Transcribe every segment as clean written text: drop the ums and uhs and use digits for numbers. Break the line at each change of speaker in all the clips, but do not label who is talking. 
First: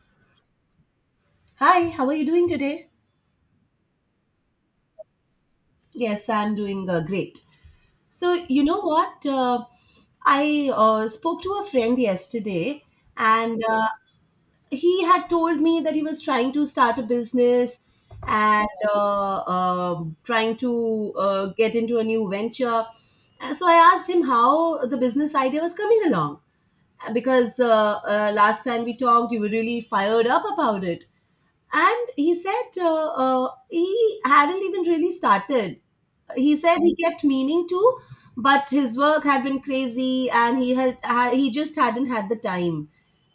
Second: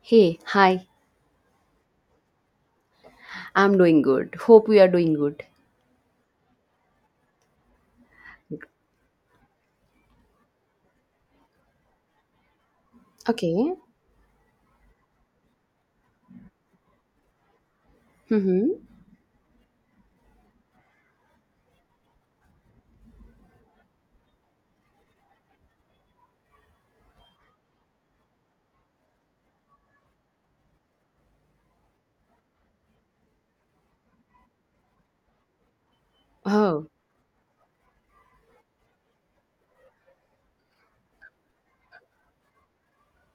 Hey, hi.
Hi, how are you doing today?
I'm doing good. Hope we are doing good.
Yes, I'm doing great. So, you know what? I spoke to a friend yesterday, and
Okay.
he had told me that he was trying to start a business and
Mm-hmm.
trying to get into a new venture. And so, I asked him how the business idea was coming along because last time we talked, you were really fired up about it. And he said he hadn't even really started. He said
Oh,
he kept meaning to, but his work had been crazy and he just hadn't had the time.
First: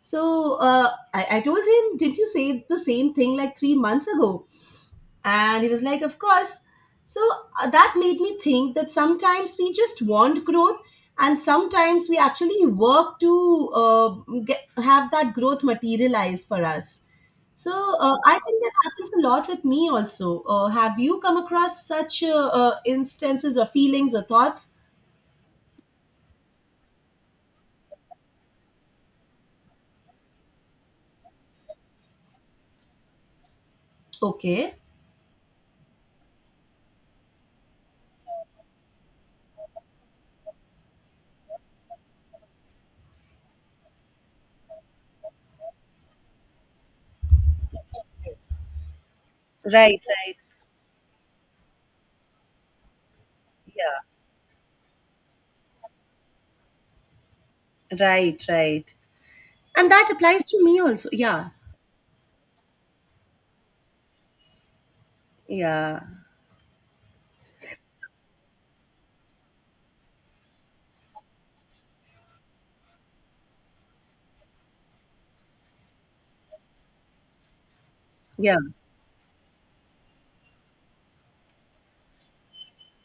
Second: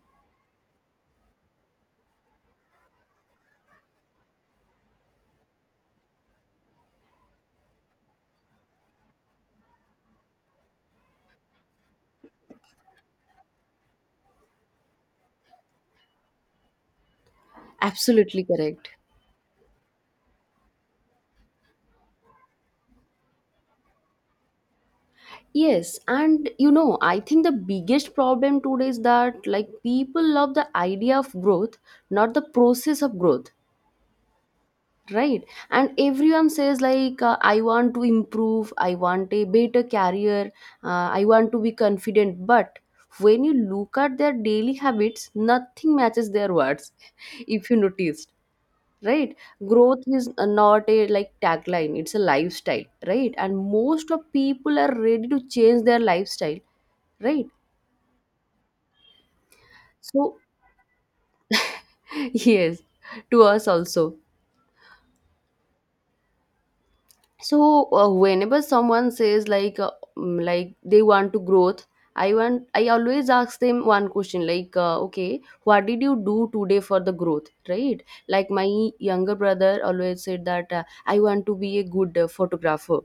So I told him, didn't you say the same thing like 3 months ago? And he was like, of course. So that made me think that sometimes we just want growth, and sometimes we actually work to have that growth materialize for us. So I
absolutely
think that
correct.
happens a lot with me also. Have you come across such instances or feelings or thoughts?
Yes, and I think the biggest problem today is that like people love the idea of growth, not the process of growth,
Okay.
right? And everyone says like, I want to improve, I want a better career, I want to be confident. But when you look at their daily habits, nothing matches their words. If you notice. Right,
Right,
growth is
right.
not a like tagline, it's a lifestyle, right, and
Yeah.
most of people are ready to change their lifestyle, right?
Right, right. And that
So
applies to me also. Yeah.
yes, to us also.
Yeah.
So whenever someone says like like they want to growth, I always ask them one question like, okay, what did you do today for the growth, right? Like
Yeah.
my younger brother always said that I want to be a good photographer.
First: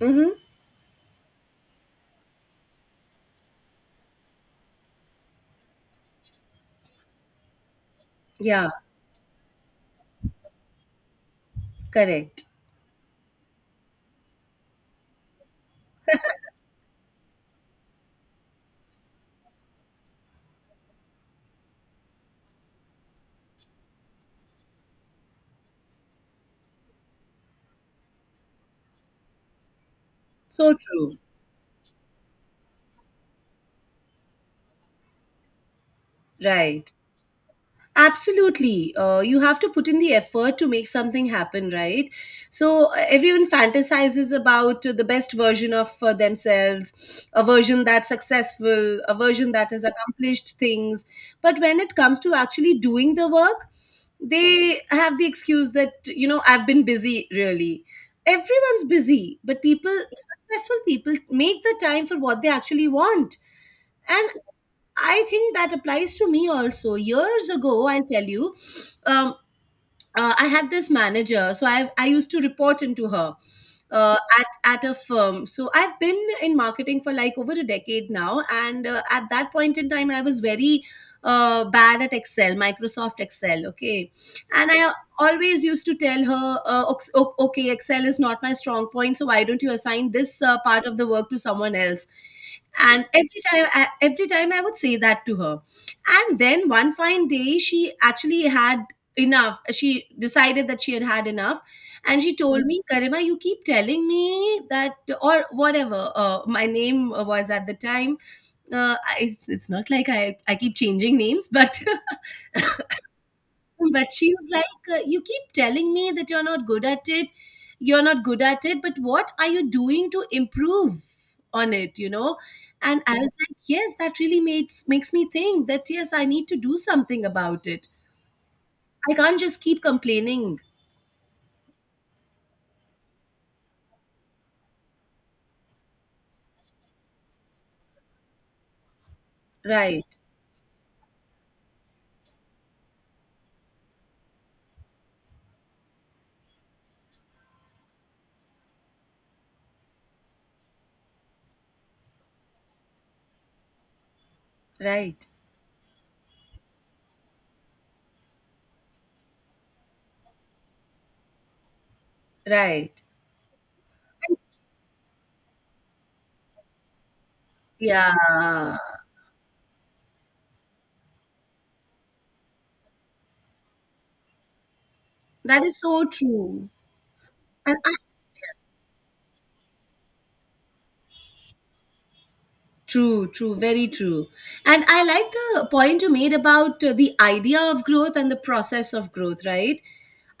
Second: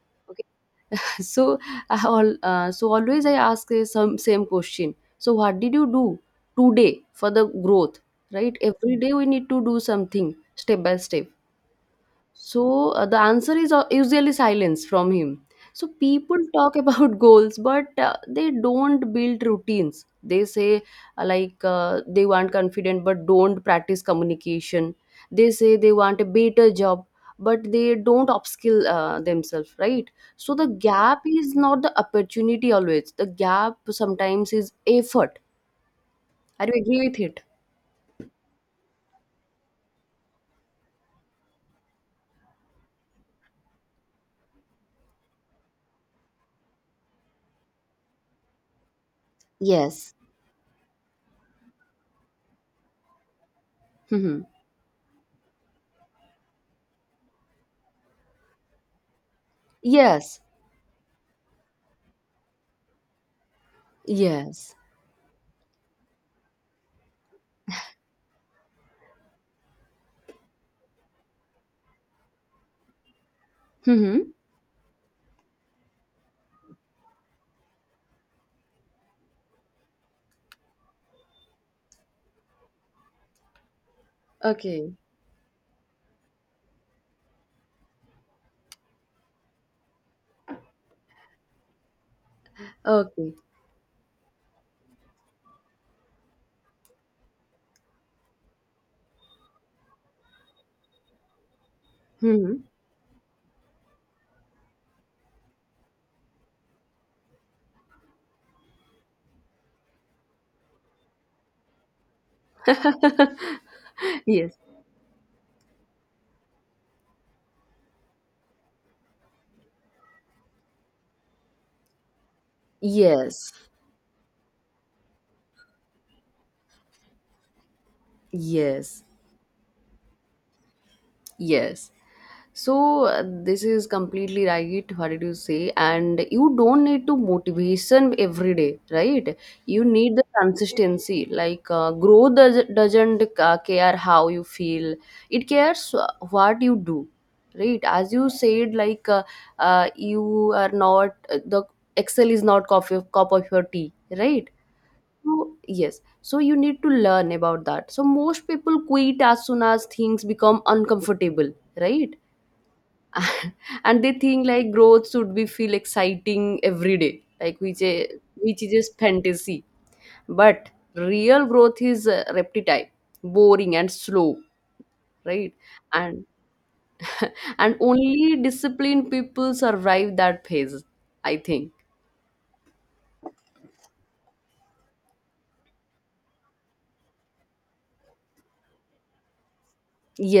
Mm-hmm.
So I all so always I ask the some same question. So what did you do today for the growth? Right?
Yeah.
Every day we need to do something step by step.
Correct.
So the answer is usually silence from him. So people talk about goals, but they don't build routines. They say like they want confident, but don't practice communication. They say they want a better job, but they don't upskill themselves, right? So the
So true.
gap is not the opportunity always. The gap sometimes is effort. Are you
Right.
agree with it?
Absolutely. You have to put in the effort to make something happen, right? So everyone fantasizes about the best version of themselves, a version that's successful, a version that has
Yes.
accomplished things. But when it comes to actually doing the work,
Hmm.
they have the excuse that, you know, I've been busy really. Everyone's busy, but people,
Yes.
successful people, make the time for what they actually want. And
Yes.
I think that applies to me also. Years ago, I'll tell you, um, I had this manager, so I used to report into her uh,
Hmm.
at at a firm. So I've been in marketing for like over a decade now, and at that point in time, I was very bad at Excel, Microsoft Excel. Okay, and
Okay.
I always used to tell her, okay, Excel is not my strong point, so why don't you assign this part of the work to someone else? And
Okay.
every time I would say that to her, and then one fine day, she decided that she had had enough. And she
Hmm.
told me, Karima, you keep telling me that, or whatever my name was at the time. It's not like I keep changing names, but but she was
Yes.
like, you keep telling me that you're not good at it, but what are you doing to improve on it, you know? And I was
Yes.
like, yes, that really makes me think that yes, I need to do something about it.
Yes.
I can't just keep complaining.
Yes. So this is completely right. What did you say? And you don't need to motivation every day, right? You
Right.
need the consistency. Like growth doesn't care how you feel. It cares what you do, right? As you said, like you are not the Excel is not coffee cup of your tea, right?
Right,
So, yes, so you need to learn about that. So, most people quit as soon as things become uncomfortable, right?
right.
And they think like growth should be feel exciting every day, like which is
Yeah,
just fantasy. But real growth is repetitive, boring, and slow, right?
that is so
And
true.
and
And I,
only disciplined people survive that phase, I think.
True, true, very true. And I like the point you made about the idea of growth and the process of growth, right?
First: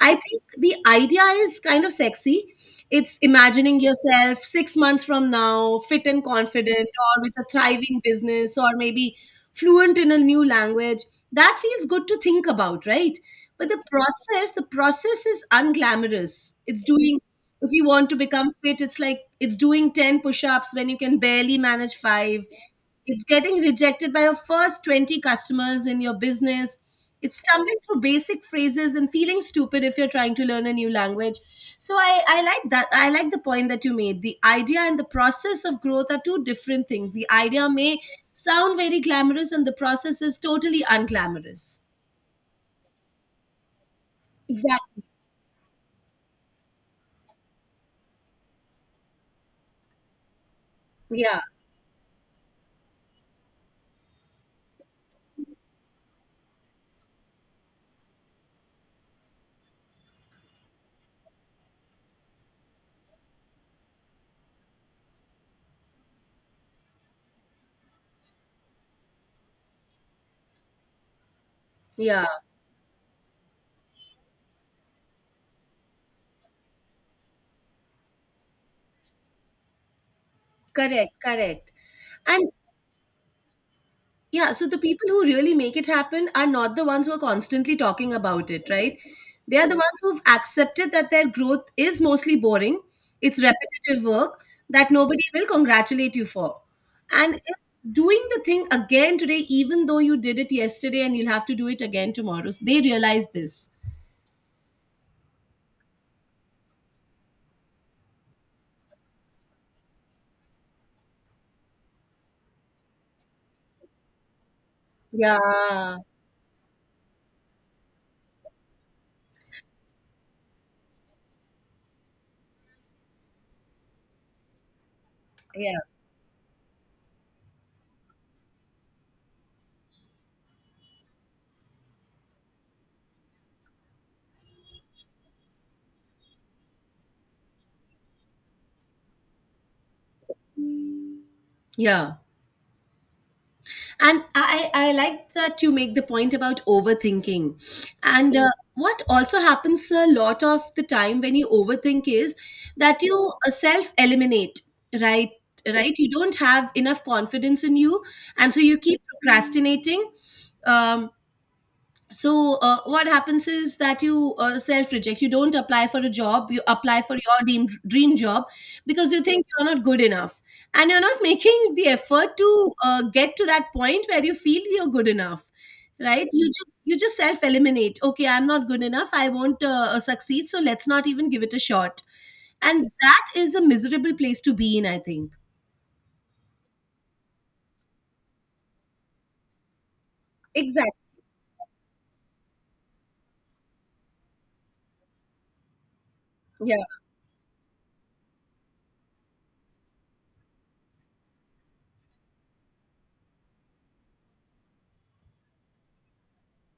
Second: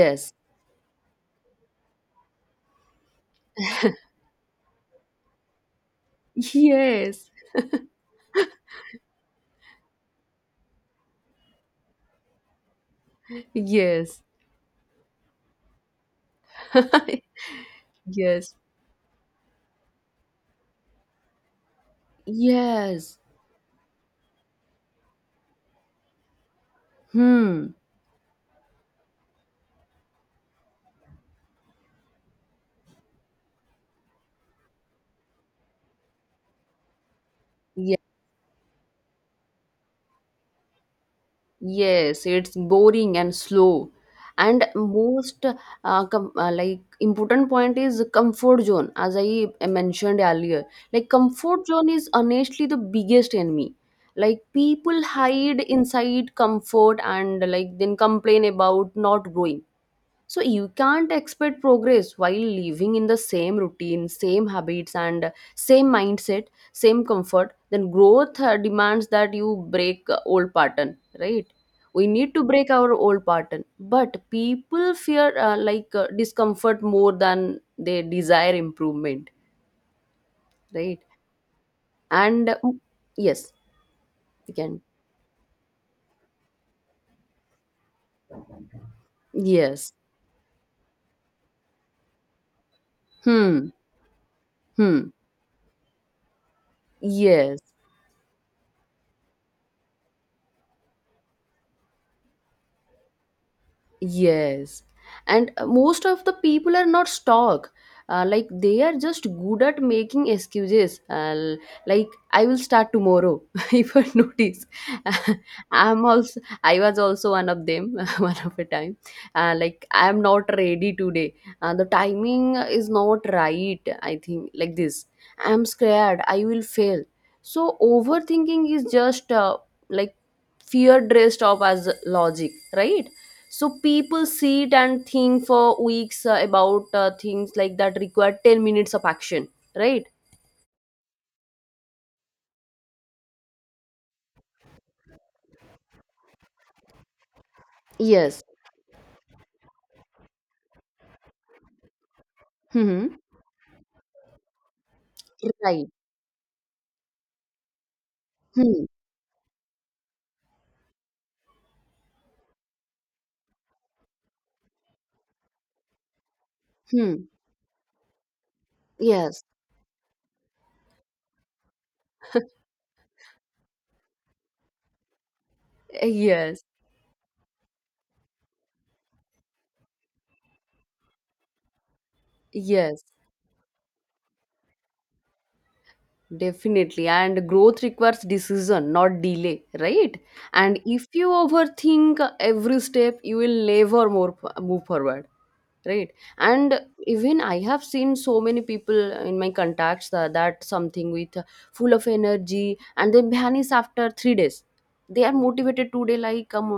I think the idea is kind of sexy. It's imagining yourself 6 months from now, fit and confident, or
yes,
with a thriving business, or maybe fluent in a new language. That feels good to think about, right? But
yes,
the process is unglamorous. It's doing, if you want to become
yes.
fit, it's like it's doing 10 push ups when you can barely manage five.
Yes.
It's getting rejected by your first 20 customers in your business. It's
Hmm.
stumbling through basic phrases and feeling stupid if you're trying to learn a new language. So I like that. I like the point that you made. The idea and the process of growth are two different things. The idea
Yeah,
may sound very glamorous and the process is totally unglamorous.
yes, it's boring and slow. And
Exactly.
most com like important point is comfort zone, as I mentioned earlier. Like
Yeah.
comfort zone is honestly the biggest enemy. Like people hide inside comfort and like then complain about not growing. So you can't expect progress while living in the same routine, same habits, and same mindset, same comfort. Then growth demands that you break old pattern, right? We
Yeah.
need to break our old pattern, but people fear like discomfort more than they desire improvement, right?
Correct. Correct.
And
And
yes,
yeah,
you
so the
can.
people who really make it happen are not the ones who are constantly talking about it, right? They are the
Yes.
ones who've accepted that their growth is mostly boring, it's
Hmm.
repetitive work that
Hmm.
nobody will congratulate you for. And
Yes.
it's doing the thing again today, even though you did it yesterday and you'll have to do it again tomorrow. So they realize this.
Yes. And most of the people are not stock. Like they are just good at making excuses. Like I will start tomorrow. If I notice.
Yeah,
I was also one of them. One of a time. Like I am not ready today. The timing is not right. I think like this. I'm
yeah,
scared. I will fail. So overthinking is just like fear dressed up as logic, right? So people sit and think for weeks about things like that require 10 minutes of action, right?
yeah. And I like that you make the point about overthinking. And
Yes.
what also happens a lot of the time when you overthink is that
Hmm.
you self eliminate, right?
Right.
Right, you don't have enough confidence in you, and so you
Hmm.
keep procrastinating. um what happens is that you self reject. You don't apply for a job You apply for
Hmm.
your dream job because you
Yes.
think you're not good enough, and you're not making the effort to get to that point where you feel you're good enough, right? You
Yes,
just you just self eliminate. Okay, I'm not good enough, I won't succeed, so let's not even give it a shot. And
yes,
that is a miserable place to be in, I think.
definitely. And growth requires decision, not delay, right? And if
Exactly.
you overthink every step, you will never move forward, right? And
Yeah.
even I have seen so many people in my contacts that something with full of energy, and they vanish after 3 days. They are motivated today,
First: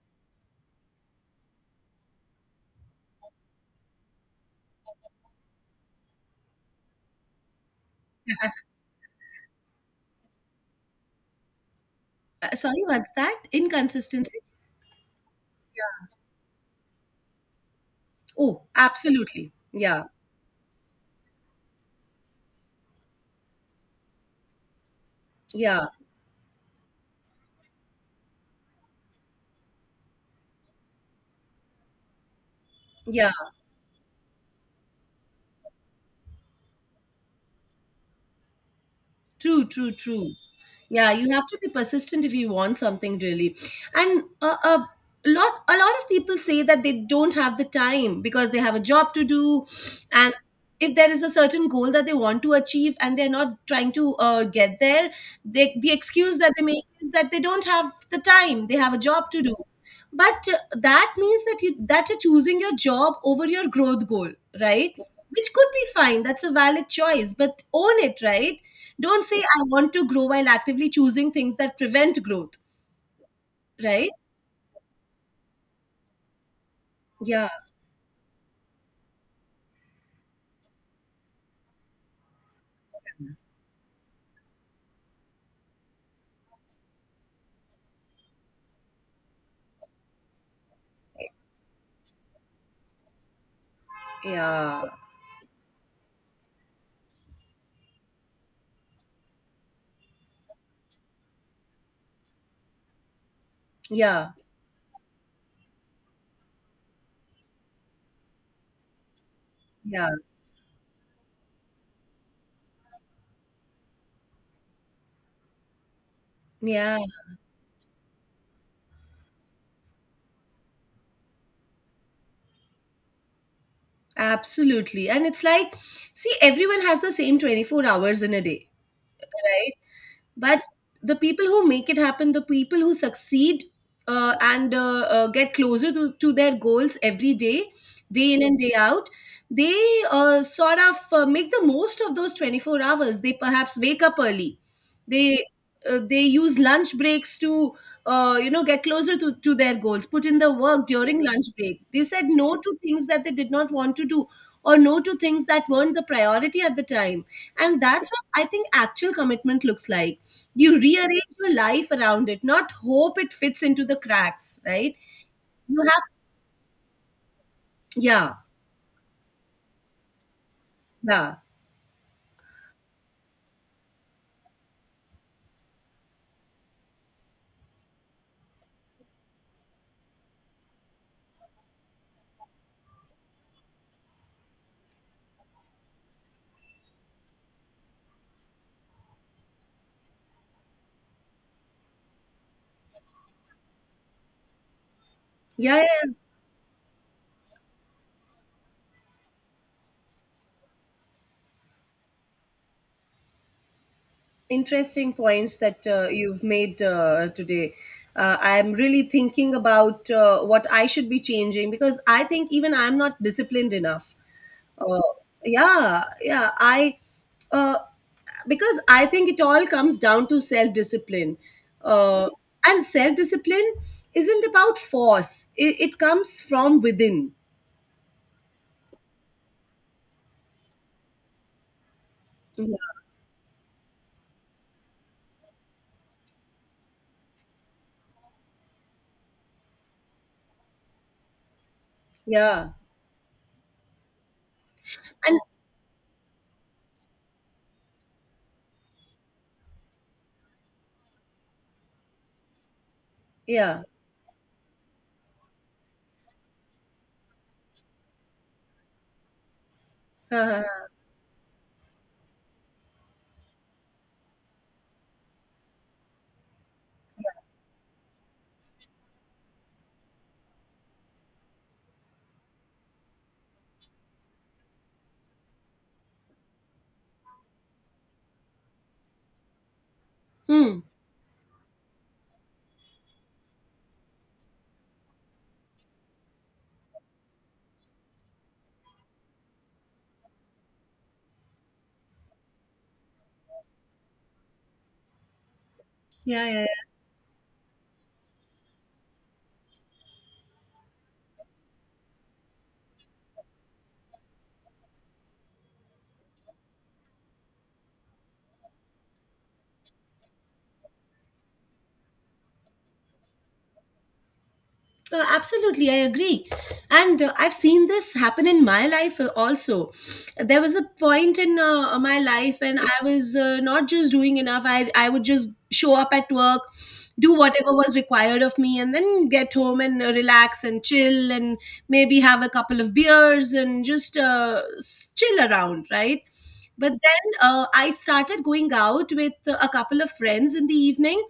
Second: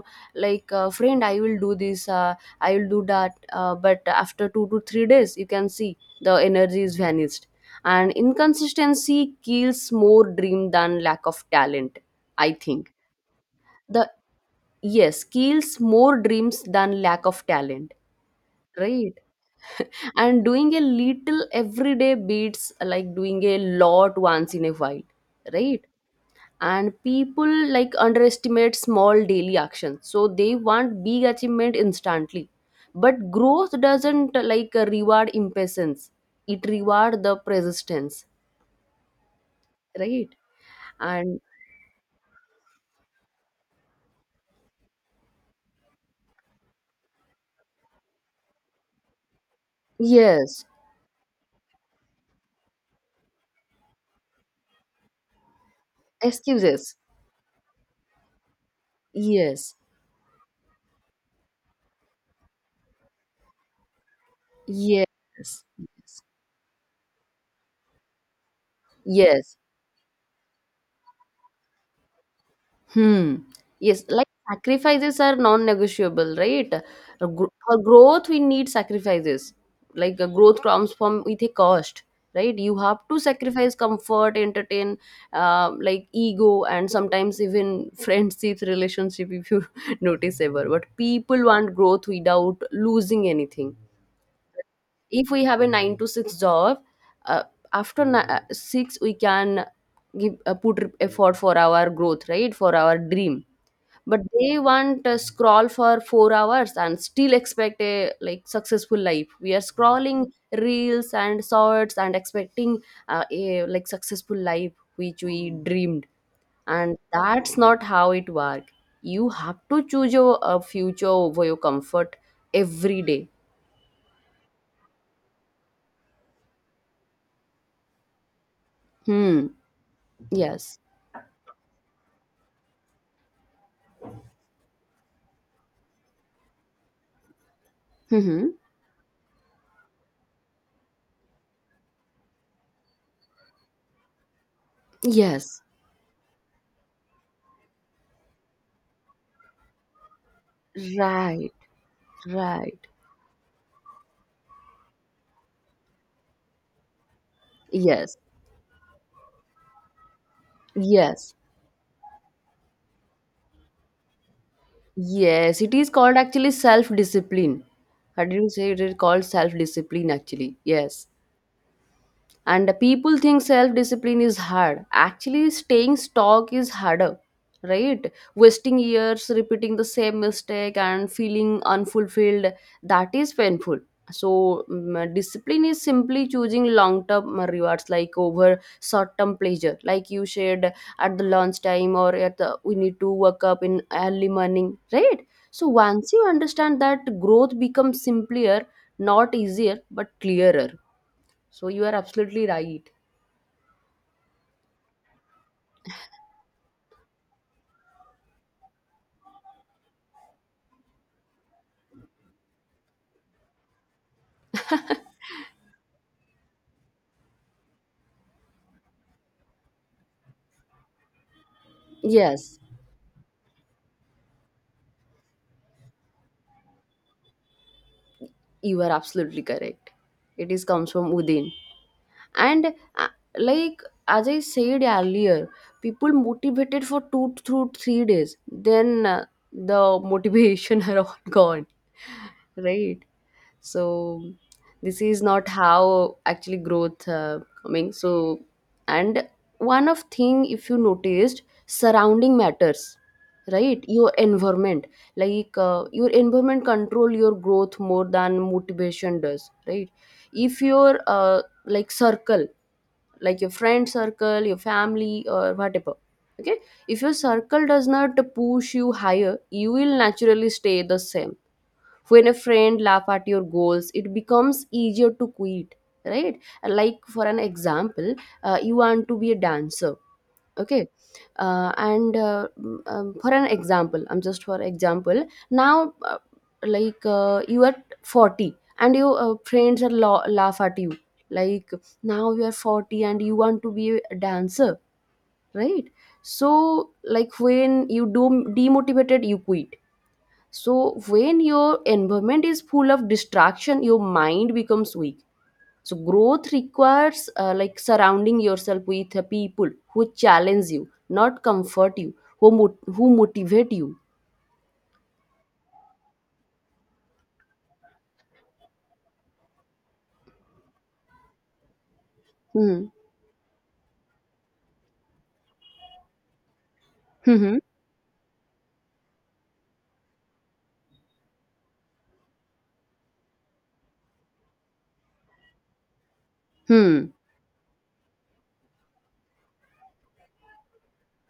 like friend, I will do this, I will do that, but after 2 to 3 days you can see the energy is vanished. And inconsistency kills more dream than lack of talent, I
Sorry,
think.
what's that?
the
Inconsistency?
yes kills more dreams than lack of talent,
Oh,
right?
absolutely. Yeah,
And doing a little everyday beats like doing a lot once in a while, right?
yeah,
And people like underestimate small daily actions, so they want big achievement instantly, but
yeah.
growth doesn't like reward impatience. It reward the persistence,
True, true,
right?
true. Yeah, you
And
have to be persistent if you want something really. And a lot of people say that they don't have the time because they have a job to do. And
yes.
if there is a certain goal that they want to achieve and they're not trying to get there, they, the excuse that they make
Excuses.
is that they don't have the time. They have a job to do.
Yes,
But that means that you're choosing your job over your growth goal, right? Which
yes,
could be
yes,
fine. That's a valid choice, but own it, right? Don't say,
yes.
I want to grow while actively choosing things that prevent growth,
Hmm. Yes,
right?
like sacrifices are non-negotiable, right?
Yeah,
For growth, we need sacrifices. Like growth comes from with a cost, right? You have to sacrifice comfort, entertain, like ego, and sometimes even friendships, relationship. If you notice ever, but people want growth without losing anything.
yeah,
If we have a 9 to 6 job, uh, after six we can give put effort for our growth, right? For our dream, but
yeah,
they want to scroll for 4 hours and still expect a like successful life. We are
yeah.
scrolling reels and shorts and expecting a like successful life which we dreamed, and
Yeah,
that's not how it works. You have to choose your future over your comfort every day.
absolutely. And it's like, see, everyone has the same 24 hours in a day,
Hmm.
right? But
Yes.
the people who make it happen, the people who succeed and get closer to their goals every day, day in
Mm-hmm.
and day out, they sort of make the most of those 24 hours. They perhaps wake up early. They
Yes.
they use lunch breaks to you know, get closer to their goals, put in the work during lunch
Right.
break. They said no to
Right.
things that they did not want to do, or no to things that weren't the priority at the time. And that's
Yes.
what I think actual commitment looks like. You rearrange
Yes.
your life around it, not hope it fits into the cracks, right?
Yes, it
You
is
have
called actually self discipline. How did
yeah,
you say it is called self discipline actually? Yes.
yeah,
And people think self discipline is hard, actually staying stuck is harder, right? Wasting years repeating the same mistake and feeling unfulfilled, that is painful. So discipline is simply choosing long term rewards like over short term pleasure, like you shared at the lunch time or at the we need to wake up in early morning, right? So
yeah, yeah,
once
yeah.
you understand that, growth becomes simpler, not easier but clearer. So you are absolutely right.
Interesting points that you've made today. I'm really thinking about what I should be changing, because I think even I'm not disciplined enough. Uh, yeah, yeah. I uh, because I think it all comes down to self discipline, uh,
Yes.
and self discipline isn't about force. It comes from within.
You are absolutely correct. It is comes from within. And
Yeah,
uh, like as I said earlier, people motivated for 2 through 3 days, then the motivation are all gone,
yeah.
right? So this is
And
not how actually growth coming, so. And one of thing, if you noticed, surrounding matters,
yeah.
right? Your environment, like your environment control your growth more than motivation does, right? If your like circle, like your friend circle, your family or whatever, okay, if your circle does not push you higher, you will naturally stay the same. When a friend laugh at your goals, it becomes easier to quit, right? Like for an example, you want to be a dancer,
Hmm.
okay, for an example, I'm just for example, now like you are 40 and your friends are laugh at you, like, now you are 40 and you want to be a dancer, right?
Yeah,
So
yeah.
like, when you do demotivated, you quit. So when your environment is full of distraction, your mind becomes weak. So growth requires like surrounding yourself with people who challenge you, not comfort you, who motivate you.
Absolutely, I agree. And I've seen this happen in my life also. There was a point in my life
Hmm.
when I was not just doing enough, I would just show up at work, do
Hmm.
whatever was required of me, and then get home and relax and chill and maybe have a couple of beers and just chill around, right? But
Hmm.
then I started going out with a couple of friends in the evening.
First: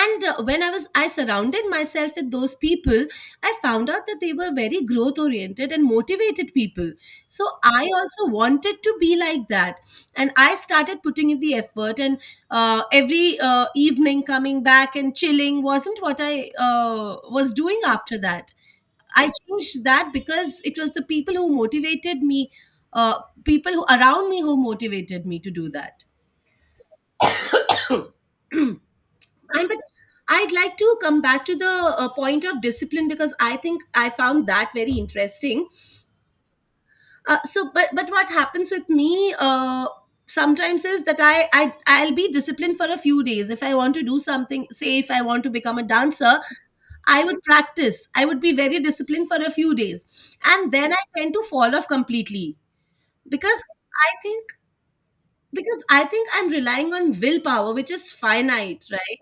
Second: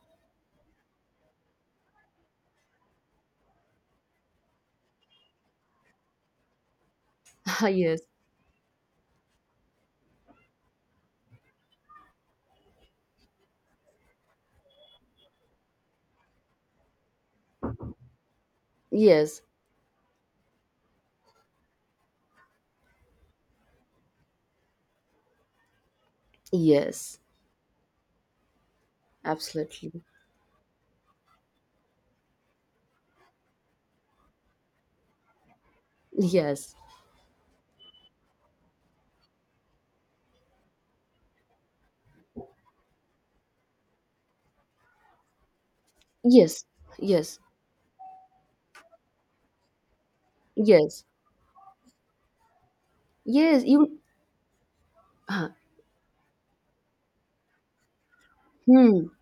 And when I surrounded myself with those people, I found out that they were very growth oriented and motivated people. So I
Yes,
also wanted to be like that, and I started putting in the effort. And every evening coming back and chilling wasn't what I was doing after that. I
yes,
changed that because it was the people who motivated me, uh, people who around me who motivated me to do that.
yes,
And but
absolutely.
I'd like to come back to the point of discipline, because I think I found that very interesting.
Yes,
So, but what happens with me sometimes is that I'll be disciplined for a few days if I want to do something. Say if I want to become a dancer,
yes,
I
yes,
would practice. I would be very disciplined for a few days, and then I
yes,
tend to fall off completely because
yes. You
I think
huh.
I'm relying on willpower, which is finite,
Hmm.
right?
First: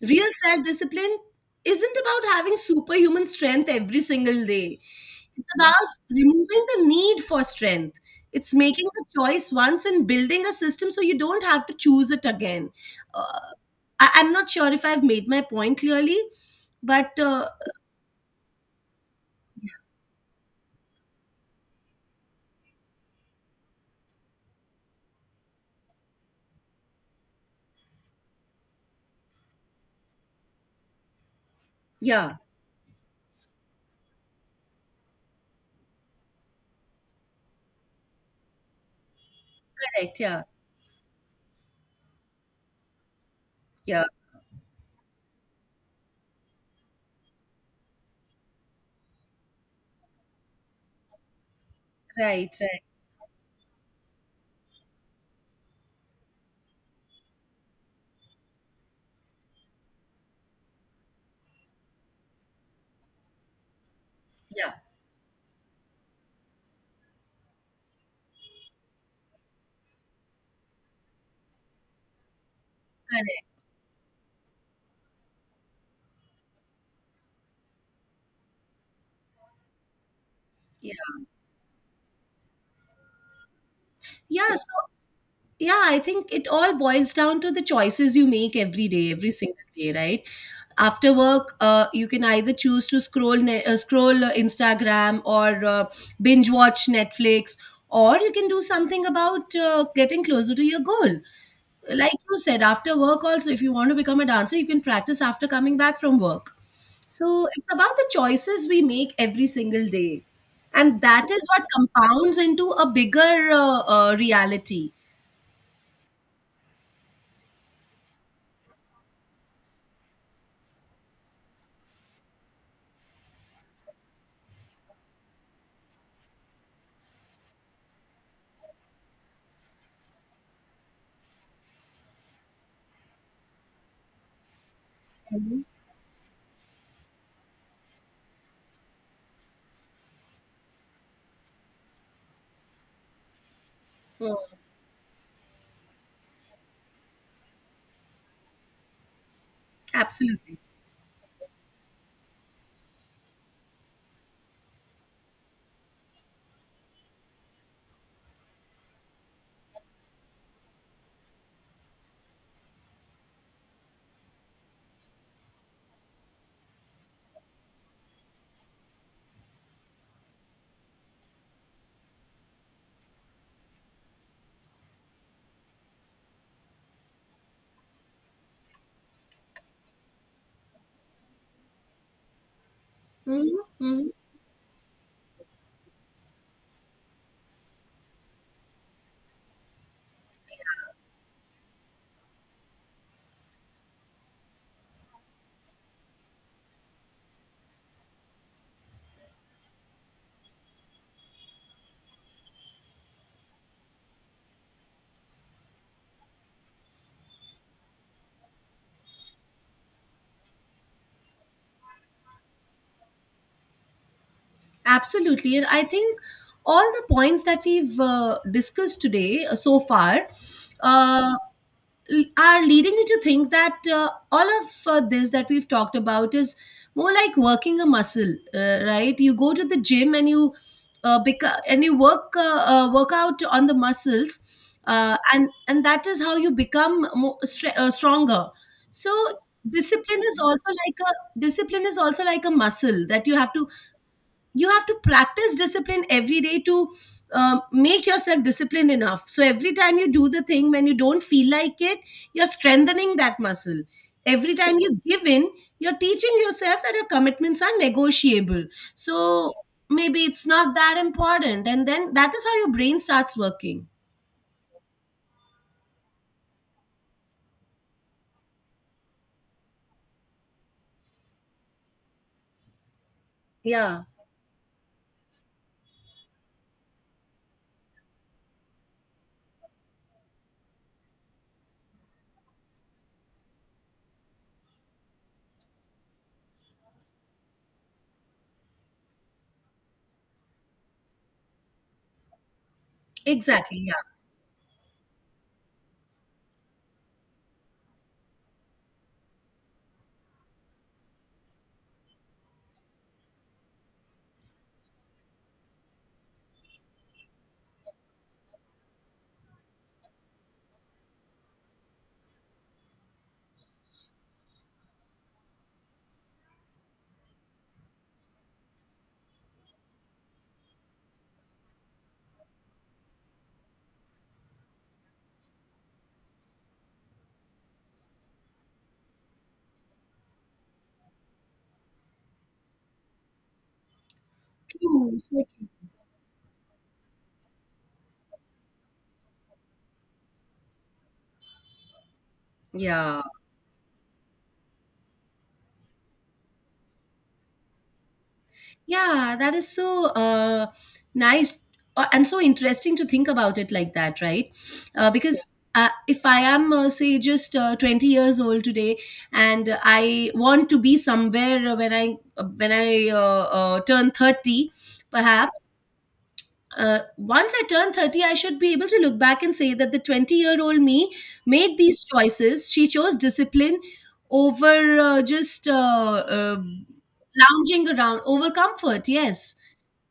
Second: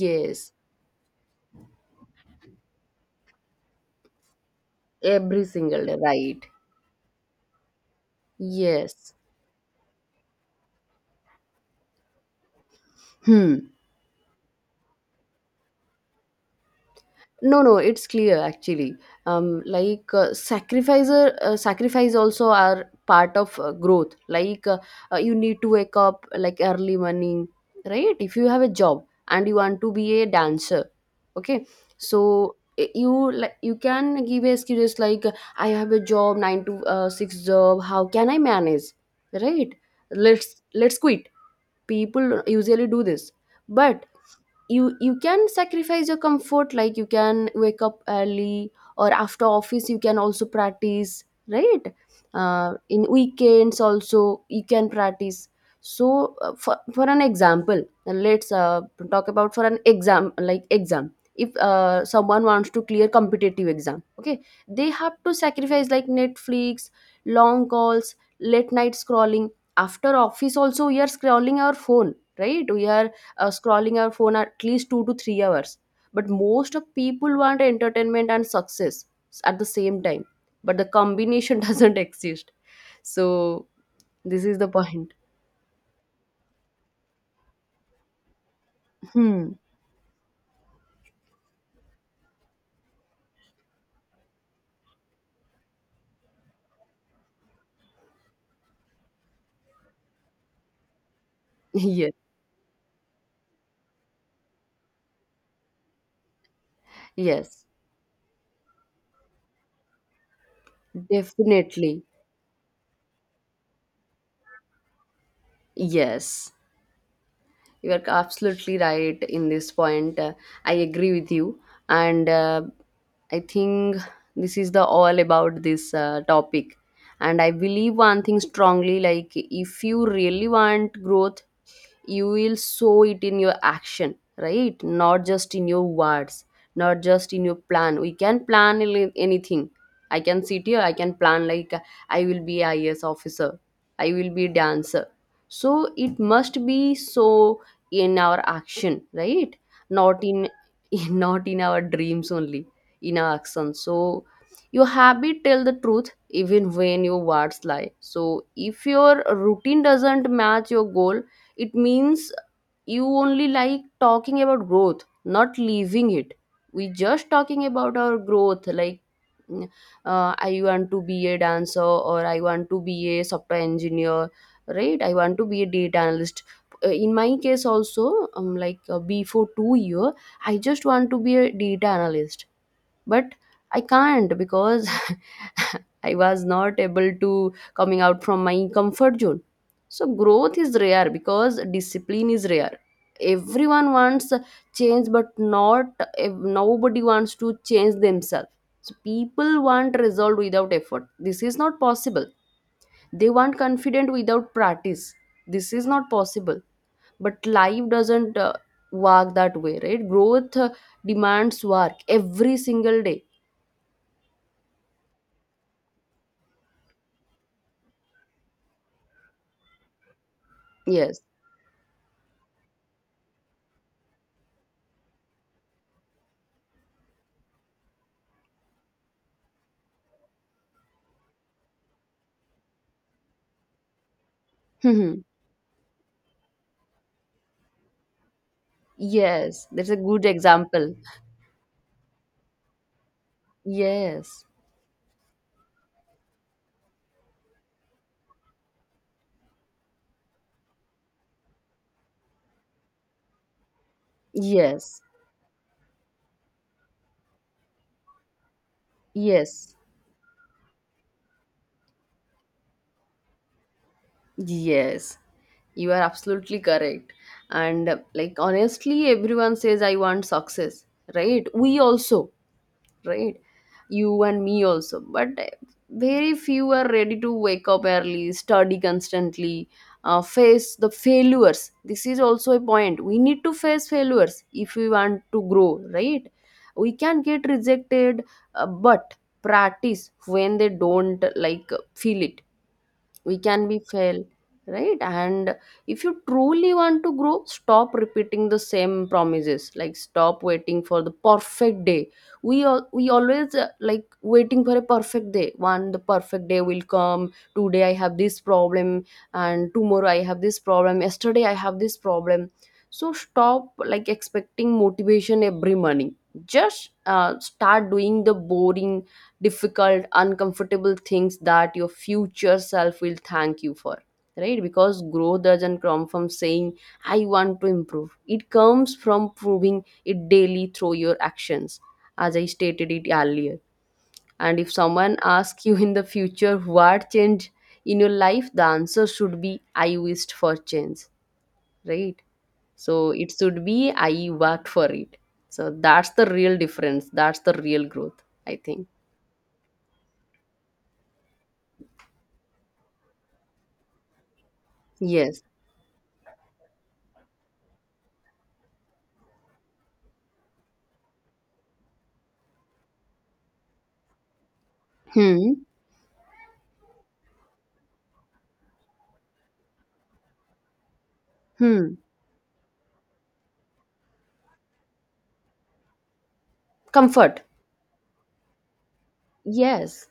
Real self discipline isn't about having superhuman strength every single day.
every
It's
single
about
day, right?
removing the need for strength. It's making the
Yes.
choice once and building a system so you don't have to choose it again. Uh,
Hmm.
I'm not sure if I've made my point clearly, but
No, no, it's clear actually. Like sacrifice also are part of growth. Like you need to wake up like early morning, right? If you have a job and you want to be a dancer, okay,
yeah,
so you like you can give excuses like, I have a job 9 to 6 job, how can I manage, right?
correct. Yeah,
Let's quit. People usually do this,
yeah,
but you can sacrifice your comfort, like you can wake up early, or after office you can also practice, right?
right, right.
In weekends also you can practice. So for an example, and let's talk about for an exam like exam, if someone wants to clear competitive exam, okay,
Yeah,
they have to sacrifice like Netflix, long calls, late night scrolling. After office also we are scrolling our phone, right? We are
correct.
scrolling our phone at least 2 to 3 hours, but most of people want entertainment and success at the same time, but the
Yeah.
combination doesn't exist. So this
Yeah,
is the
so,
point.
yeah, I think it all boils down to the choices you make every day, every
Hmm.
single day, right? After work, you can either choose to scroll Instagram or binge watch Netflix, or you can do something about getting closer to your goal.
Yes,
Like you said, after work also, if you want to become a dancer, you can practice after coming back from work. So
yes,
it's about the choices we make every single day, and that is what
definitely.
compounds into a bigger reality.
Yes. You are absolutely right in this point. I agree with you. And I think this is the all about this topic. And I believe one thing strongly, like if you really want growth, you will show it in your action, right? Not just in your words, not just in your plan. We can plan anything. I can sit here, I can plan like, I will be IAS officer, I will
Mm,
be dancer. So it must be so in our action, right? Not in
absolutely.
not in our dreams only, in our action. So your habit tell the truth even when your words lie. So if your routine doesn't match your goal, it means you only like talking about growth, not leaving it. We just talking about our growth like mm, I want to be a dancer or I want to be a software engineer, right? I want to be a data analyst. In my case also, before 2 years I just want to be a data analyst, but
Mhm,
I
mhm.
can't because I was not able to coming out from my comfort zone. So growth is rare because discipline is rare. Everyone wants change, but not nobody wants to change themselves. So people want result without effort. This is not possible. They want confident without practice. This is not possible. But life doesn't work that way, right? Growth demands work every single day.
Absolutely. And I think all the points that we've discussed today so far
Yes.
uh, are leading me to think that all of this that we've talked about is more like working a muscle, right? You go to the gym and you, and you work work out on the muscles, and that is how you become more stronger. So
Yes. That's a
discipline
good
is also
example.
like a muscle that you have to
Yes.
practice discipline every day to make yourself disciplined enough. So every time you do the thing when you don't feel like it, you're strengthening that muscle. Every time
Yes.
you give in, you're teaching yourself that your commitments are negotiable, so
Yes.
maybe it's not that important, and then that is how your brain starts working.
Yes. You are absolutely correct. And like honestly, everyone says I want success, right? We also. Right,
Yeah,
you and me also, but eh, very few are ready to wake up early, study constantly, face the failures. This is also a point, we need to face failures if we want to grow, right? We can get rejected, but practice when they don't like, feel it, we can be
exactly. Yeah,
fail, right? And if you truly want to grow, stop repeating the same promises, like stop waiting for the perfect day. We always like waiting for a perfect day, one the perfect day will come. Today I have this problem, and tomorrow I have this problem, yesterday I have this problem. So stop like expecting motivation every morning. Just start doing the boring, difficult, uncomfortable things that your future self will thank you for. Right? Because growth doesn't come from saying, I want to improve. It comes from proving it daily through your actions, as I stated it earlier. And if someone
true, so
asks
true.
you in the future what changed in your life, the answer should be, I wished for change. Right? So
Yeah.
it should be, I worked for it. So that's the real difference. That's the real growth, I think.
Yeah, that is so nice and so interesting to think about it like that, right? Yeah.
Yes.
Because if I am, say, just 20 years old today, and I want to be somewhere when I turn 30,
Hmm.
perhaps once I turn 30, I should be able to look back and say that the 20-year-old-year-old me made
Hmm.
these choices. She chose discipline over just uh,
Comfort.
lounging around, over comfort. Yes.
Yes.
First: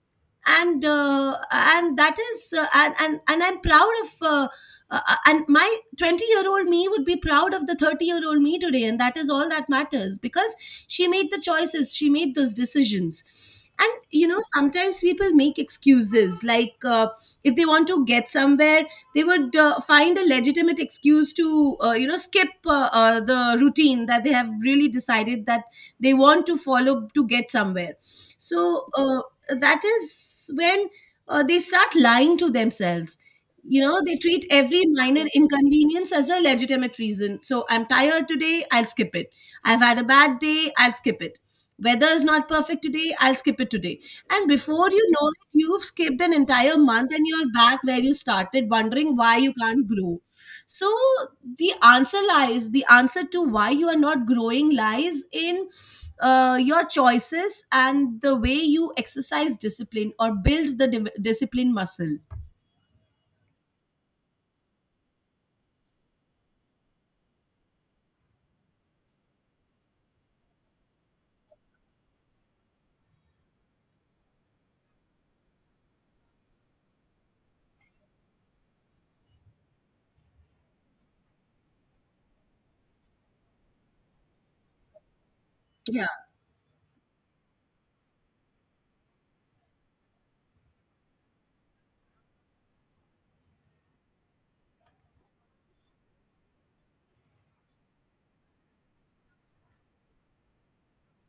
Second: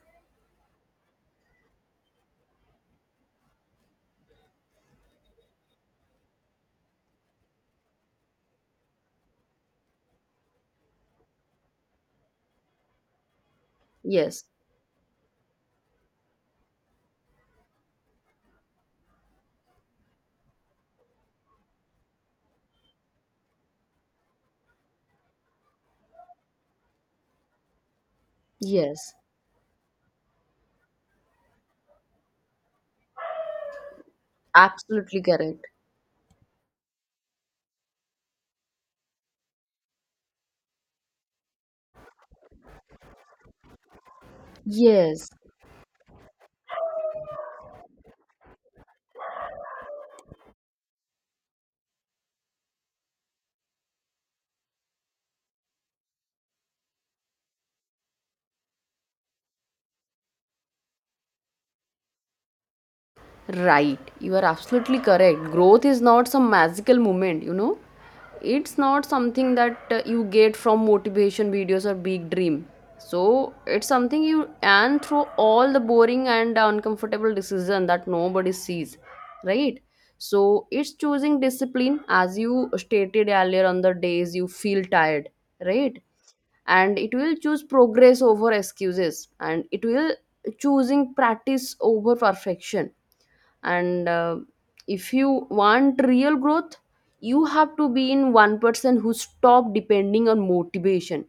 And that is and I'm proud of and my 20-year-old me would be proud of the 30-year-old me today, and that is all that matters because she made the choices, she made those decisions. And
Yes.
sometimes people make excuses, like if they want to get somewhere, they would find a legitimate excuse to skip the routine that they have really decided that they want to follow to get somewhere. So
Yes.
that is when they start lying to themselves. You know, they treat every
Absolutely
minor
correct.
inconvenience as a legitimate reason. So I'm tired today, I'll skip it. I've had a bad day, I'll skip it. Weather is not perfect today, I'll skip it today. And before you
Yes.
know it, you've skipped an entire month and you're back where you started wondering why you can't grow. So the answer to why you are not growing lies in your choices and the way you exercise discipline or build the discipline muscle.
Right. You are absolutely correct. Growth is not some magical moment, you know. It's not something that you get from motivation videos or big dream. So it's something you and through all the boring and uncomfortable decision that nobody sees, right? So it's choosing discipline, as you stated earlier, on the days you feel tired, right?
Yeah.
And it will choose progress over excuses, and it will choosing practice over perfection. And if you want real growth, you have to be in one person who stop depending on motivation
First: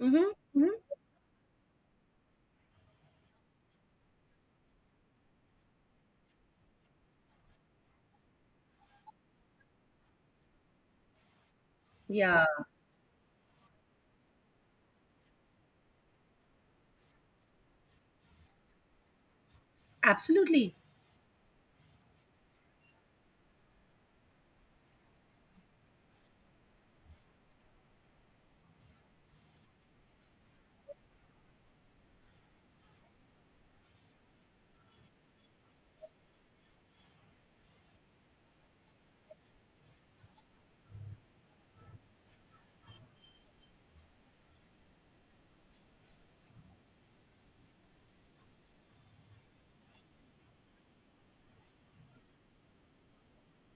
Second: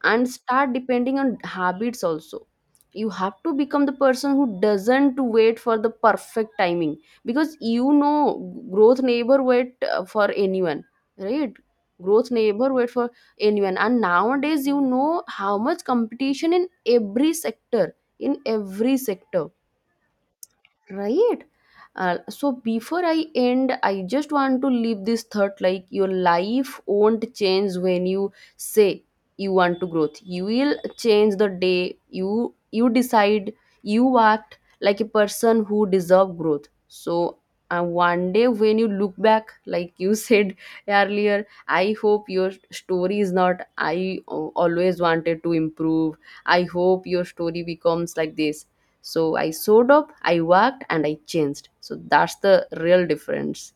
Mm-hmm.
and
Hmm.
start depending on habits also. You have to become the person who doesn't wait for the perfect timing, because you know growth never wait for anyone, right? Growth
Yeah.
never wait for anyone. And nowadays you know how much competition in every sector, in every sector,
Absolutely.
right? So before I end, I just want to leave this thought, like your life won't change when you say you want to growth. You will change the day you decide you act like a person who deserve growth. So one day when you look back, like you said earlier, I hope your story is not, I always wanted to improve. I hope your story becomes like this: so I showed up, I worked, and I changed. So that's the real difference.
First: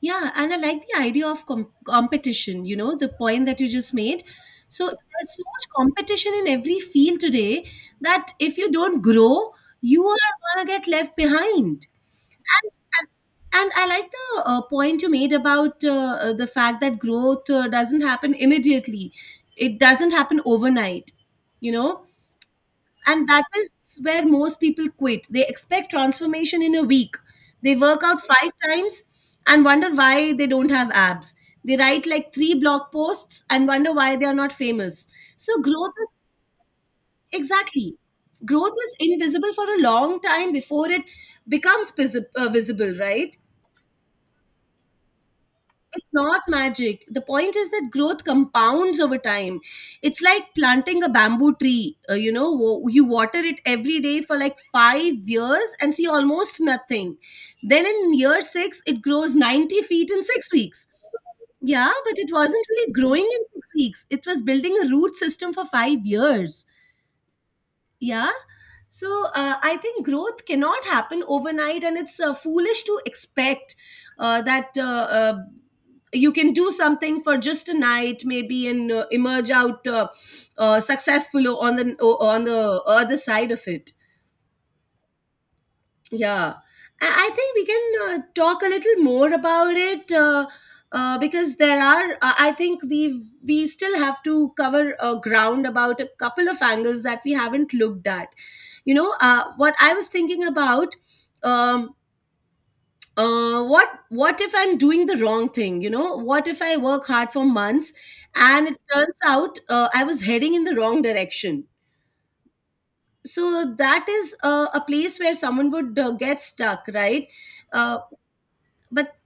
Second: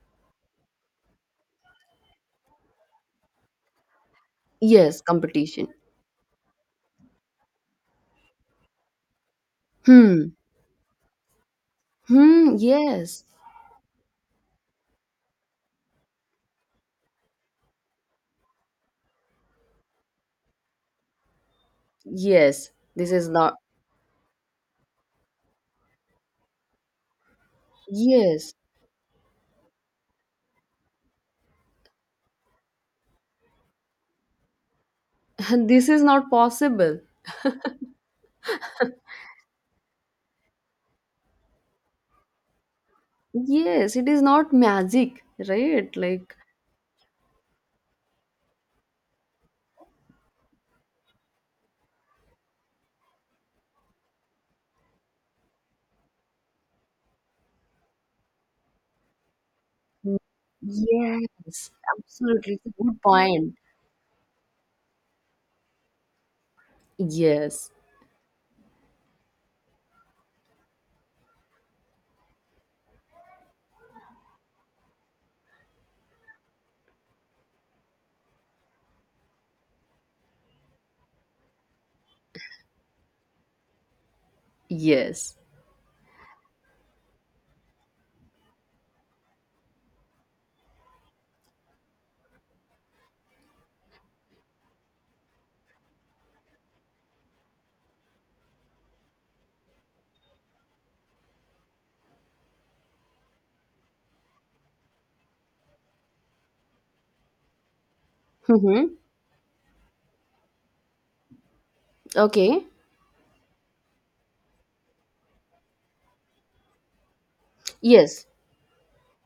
Yeah, and I like the idea of competition, you know, the point that you just made. So
Yes,
there's so
competition.
much competition in every field today that if you don't grow, you
Hmm.
are going to get left behind.
Hmm.
and and
Yes.
and I like the point you made about the fact that growth doesn't happen immediately. It doesn't happen overnight, you know?
Yes. This is
And that
not.
is where most people quit. They expect transformation in a week. They work out five
Yes.
times and wonder why they don't have abs. They write like three blog posts and wonder why they are not famous. So,
This
growth
is
is
not possible.
exactly. Growth is invisible for a long time before it becomes visible, right?
Yes. It is not magic, right?
It's
Like,
not magic. The point is that growth compounds over time. It's like planting a bamboo tree. You know, you water it every day for like 5 years and see almost nothing. Then in year six, it grows 90 feet in 6 weeks.
yes.
Yeah, but it
Absolutely. It's
wasn't
a
really
good
growing in
point.
6 weeks. It was building a root system for 5 years.
Yes.
Yeah. So I think growth cannot happen overnight, and it's foolish to expect that you can do something for just a night, maybe, and emerge out successful on the other side of it.
Yes.
Yeah, I think we can talk a little more about it, because there are. I think we still have to cover ground about a couple of angles that we haven't looked at. You know, what I was thinking about. Um, what if I'm doing the wrong thing? You know, what if I work hard for months and it
Mm-hmm.
turns out I was heading in the wrong direction?
Okay.
So that is a place where someone would get stuck, right? Uh,
Yes.
but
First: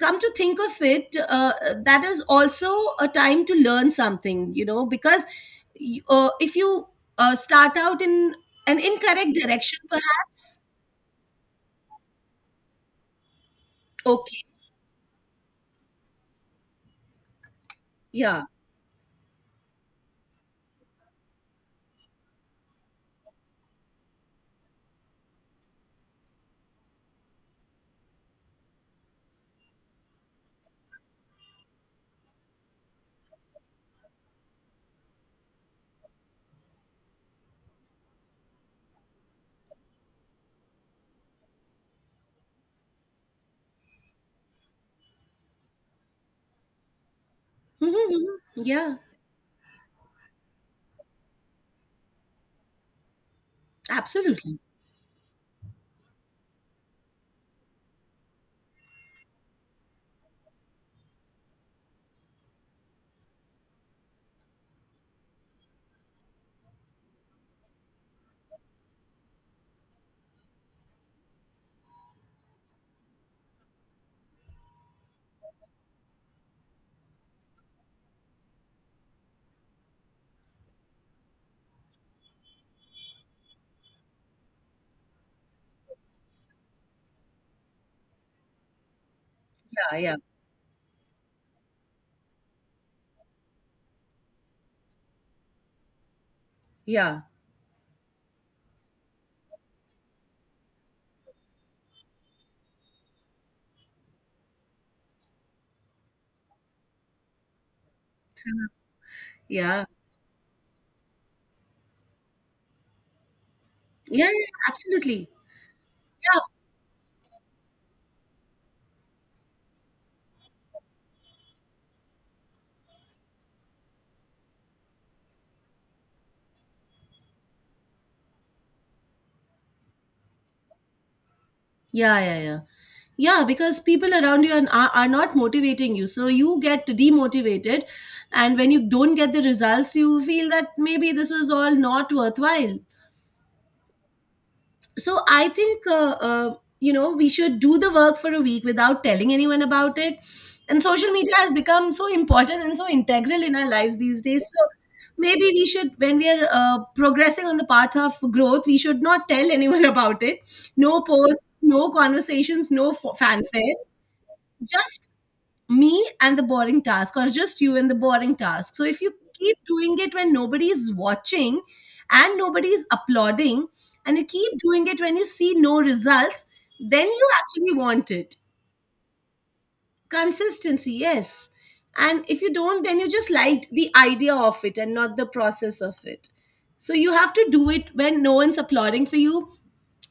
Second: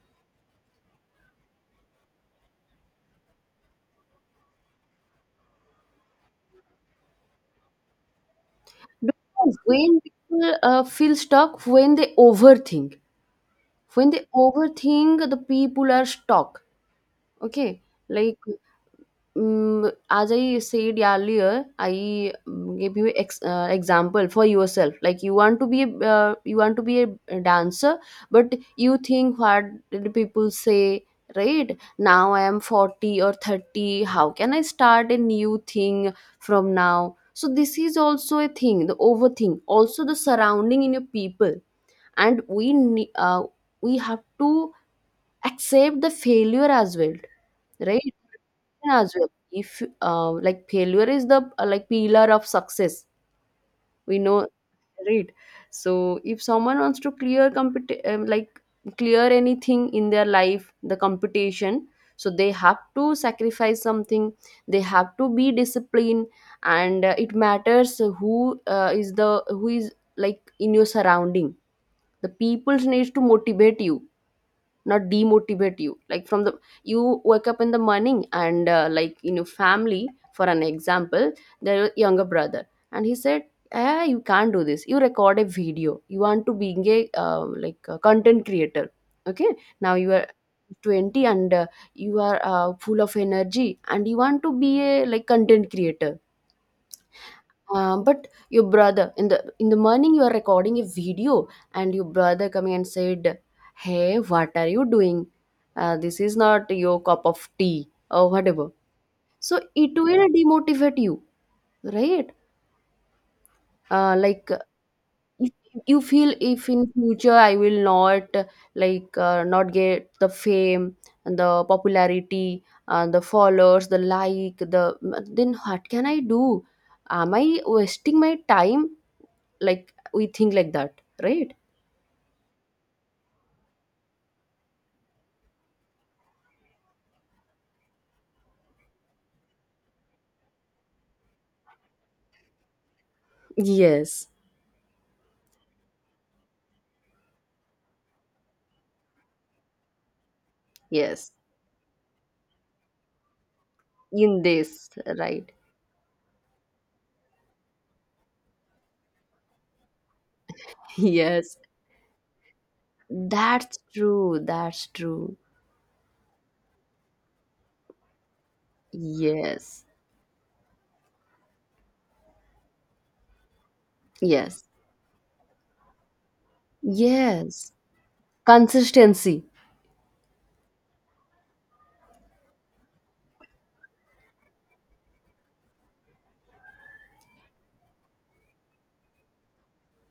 come to think of it, that is also a time to learn something, you know, because if you start out in an
Do you
incorrect
know
direction,
when people
perhaps.
feel stuck? When they overthink. When they
Okay.
overthink, the people are stuck. Okay. Like
Yeah.
as I said earlier, I gave you example for yourself, like you want to be a, you want to be a dancer, but you think what did people say? Right now I am 40 or 30, how can I start a new thing from now? So this is also a thing, the overthink, also the surrounding in your people. And we have to accept the failure as well, right?
Hmm. Yeah.
As well, if like failure is the like pillar of success, we know,
Absolutely.
right? So if someone wants to like clear anything in their life, the competition, so they have to sacrifice something, they have to be disciplined. And it matters who is the who is like in your surrounding. The people needs to motivate you, not demotivate you. Like from the you wake up in the morning and like in your family, for an example, their younger brother, and he said, ah, you can't do this. You record a video, you want to being a like a content creator. Okay, now
Yeah,
you
yeah,
are 20 and you are full of energy and you want to be a like content creator.
yeah,
But your brother in the morning, you are recording a video, and your brother coming and said, "Hey, what are you doing? This is not your cup of tea or whatever." So
yeah.
it will demotivate you, right? Uh,
Yeah, yeah,
like uh,
absolutely.
if you feel
Yeah,
if in future I will not like not get the fame and the popularity and the followers, the like, the then what can I do? Am I wasting my time? Like we think like that, right?
yeah, yeah, yeah, yeah, because people around you are, are not motivating you, so you get demotivated, and when you don't get the results you feel that maybe this was all not worthwhile.
Yes.
So I think, you know, we should do the work for a week without telling anyone about it, and social
Yes,
media has become so important and so integral in our lives these
in
days. So
this. Right.
maybe we should, when we are progressing on the path of growth, we should not tell anyone about it. No posts,
Yes.
no conversations, no fanfare.
That's true, that's
Just
true.
me and the boring task, or just you and the boring task. So if you keep
Yes,
doing it when nobody's watching and nobody's applauding, and you keep
yes,
doing it when you see no results, then you
yes.
actually want it.
Consistency.
Consistency. Yes. And if you don't, then you just liked the idea of it and not the process of it. So you have to do it when no one's applauding for you,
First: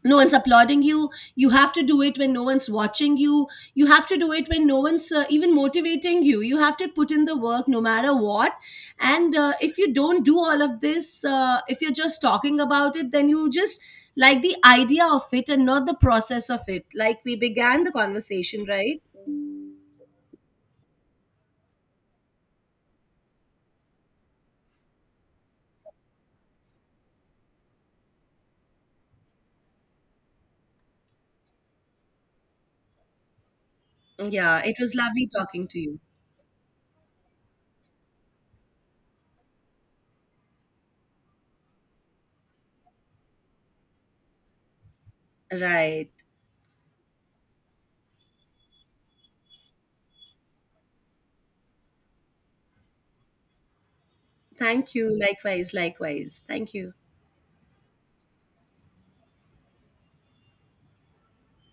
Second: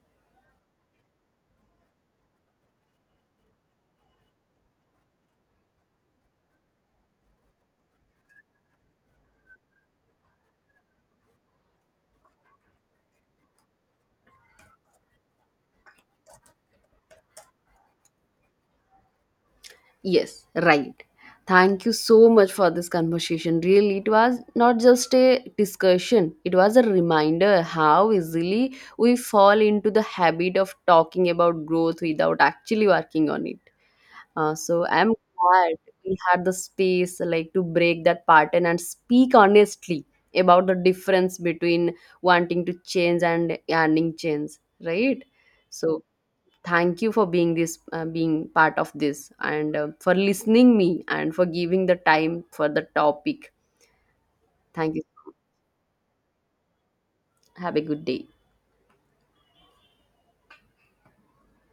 no one's applauding you. You have to do it when no one's watching you. You have to do it when no one's even motivating you. You have to put in the work no matter what. And if you don't do all of this, if you're just talking about it, then you just like the idea of it and not the process of it, like we began the conversation, right?
Yes. Right. Thank you so much for this conversation. Really, it was not just a discussion, it was a reminder how easily we fall into the habit of talking about growth without actually working on it.
Yeah,
So
it was
I'm
lovely talking
glad
to you.
we had the space like to break that pattern and speak honestly about the difference between wanting to change and earning change, right? So
Right,
thank you for being part of this and for listening me and for giving the time for the topic.
thank
Thank you.
you. Likewise, likewise. Thank you.
Have a good day.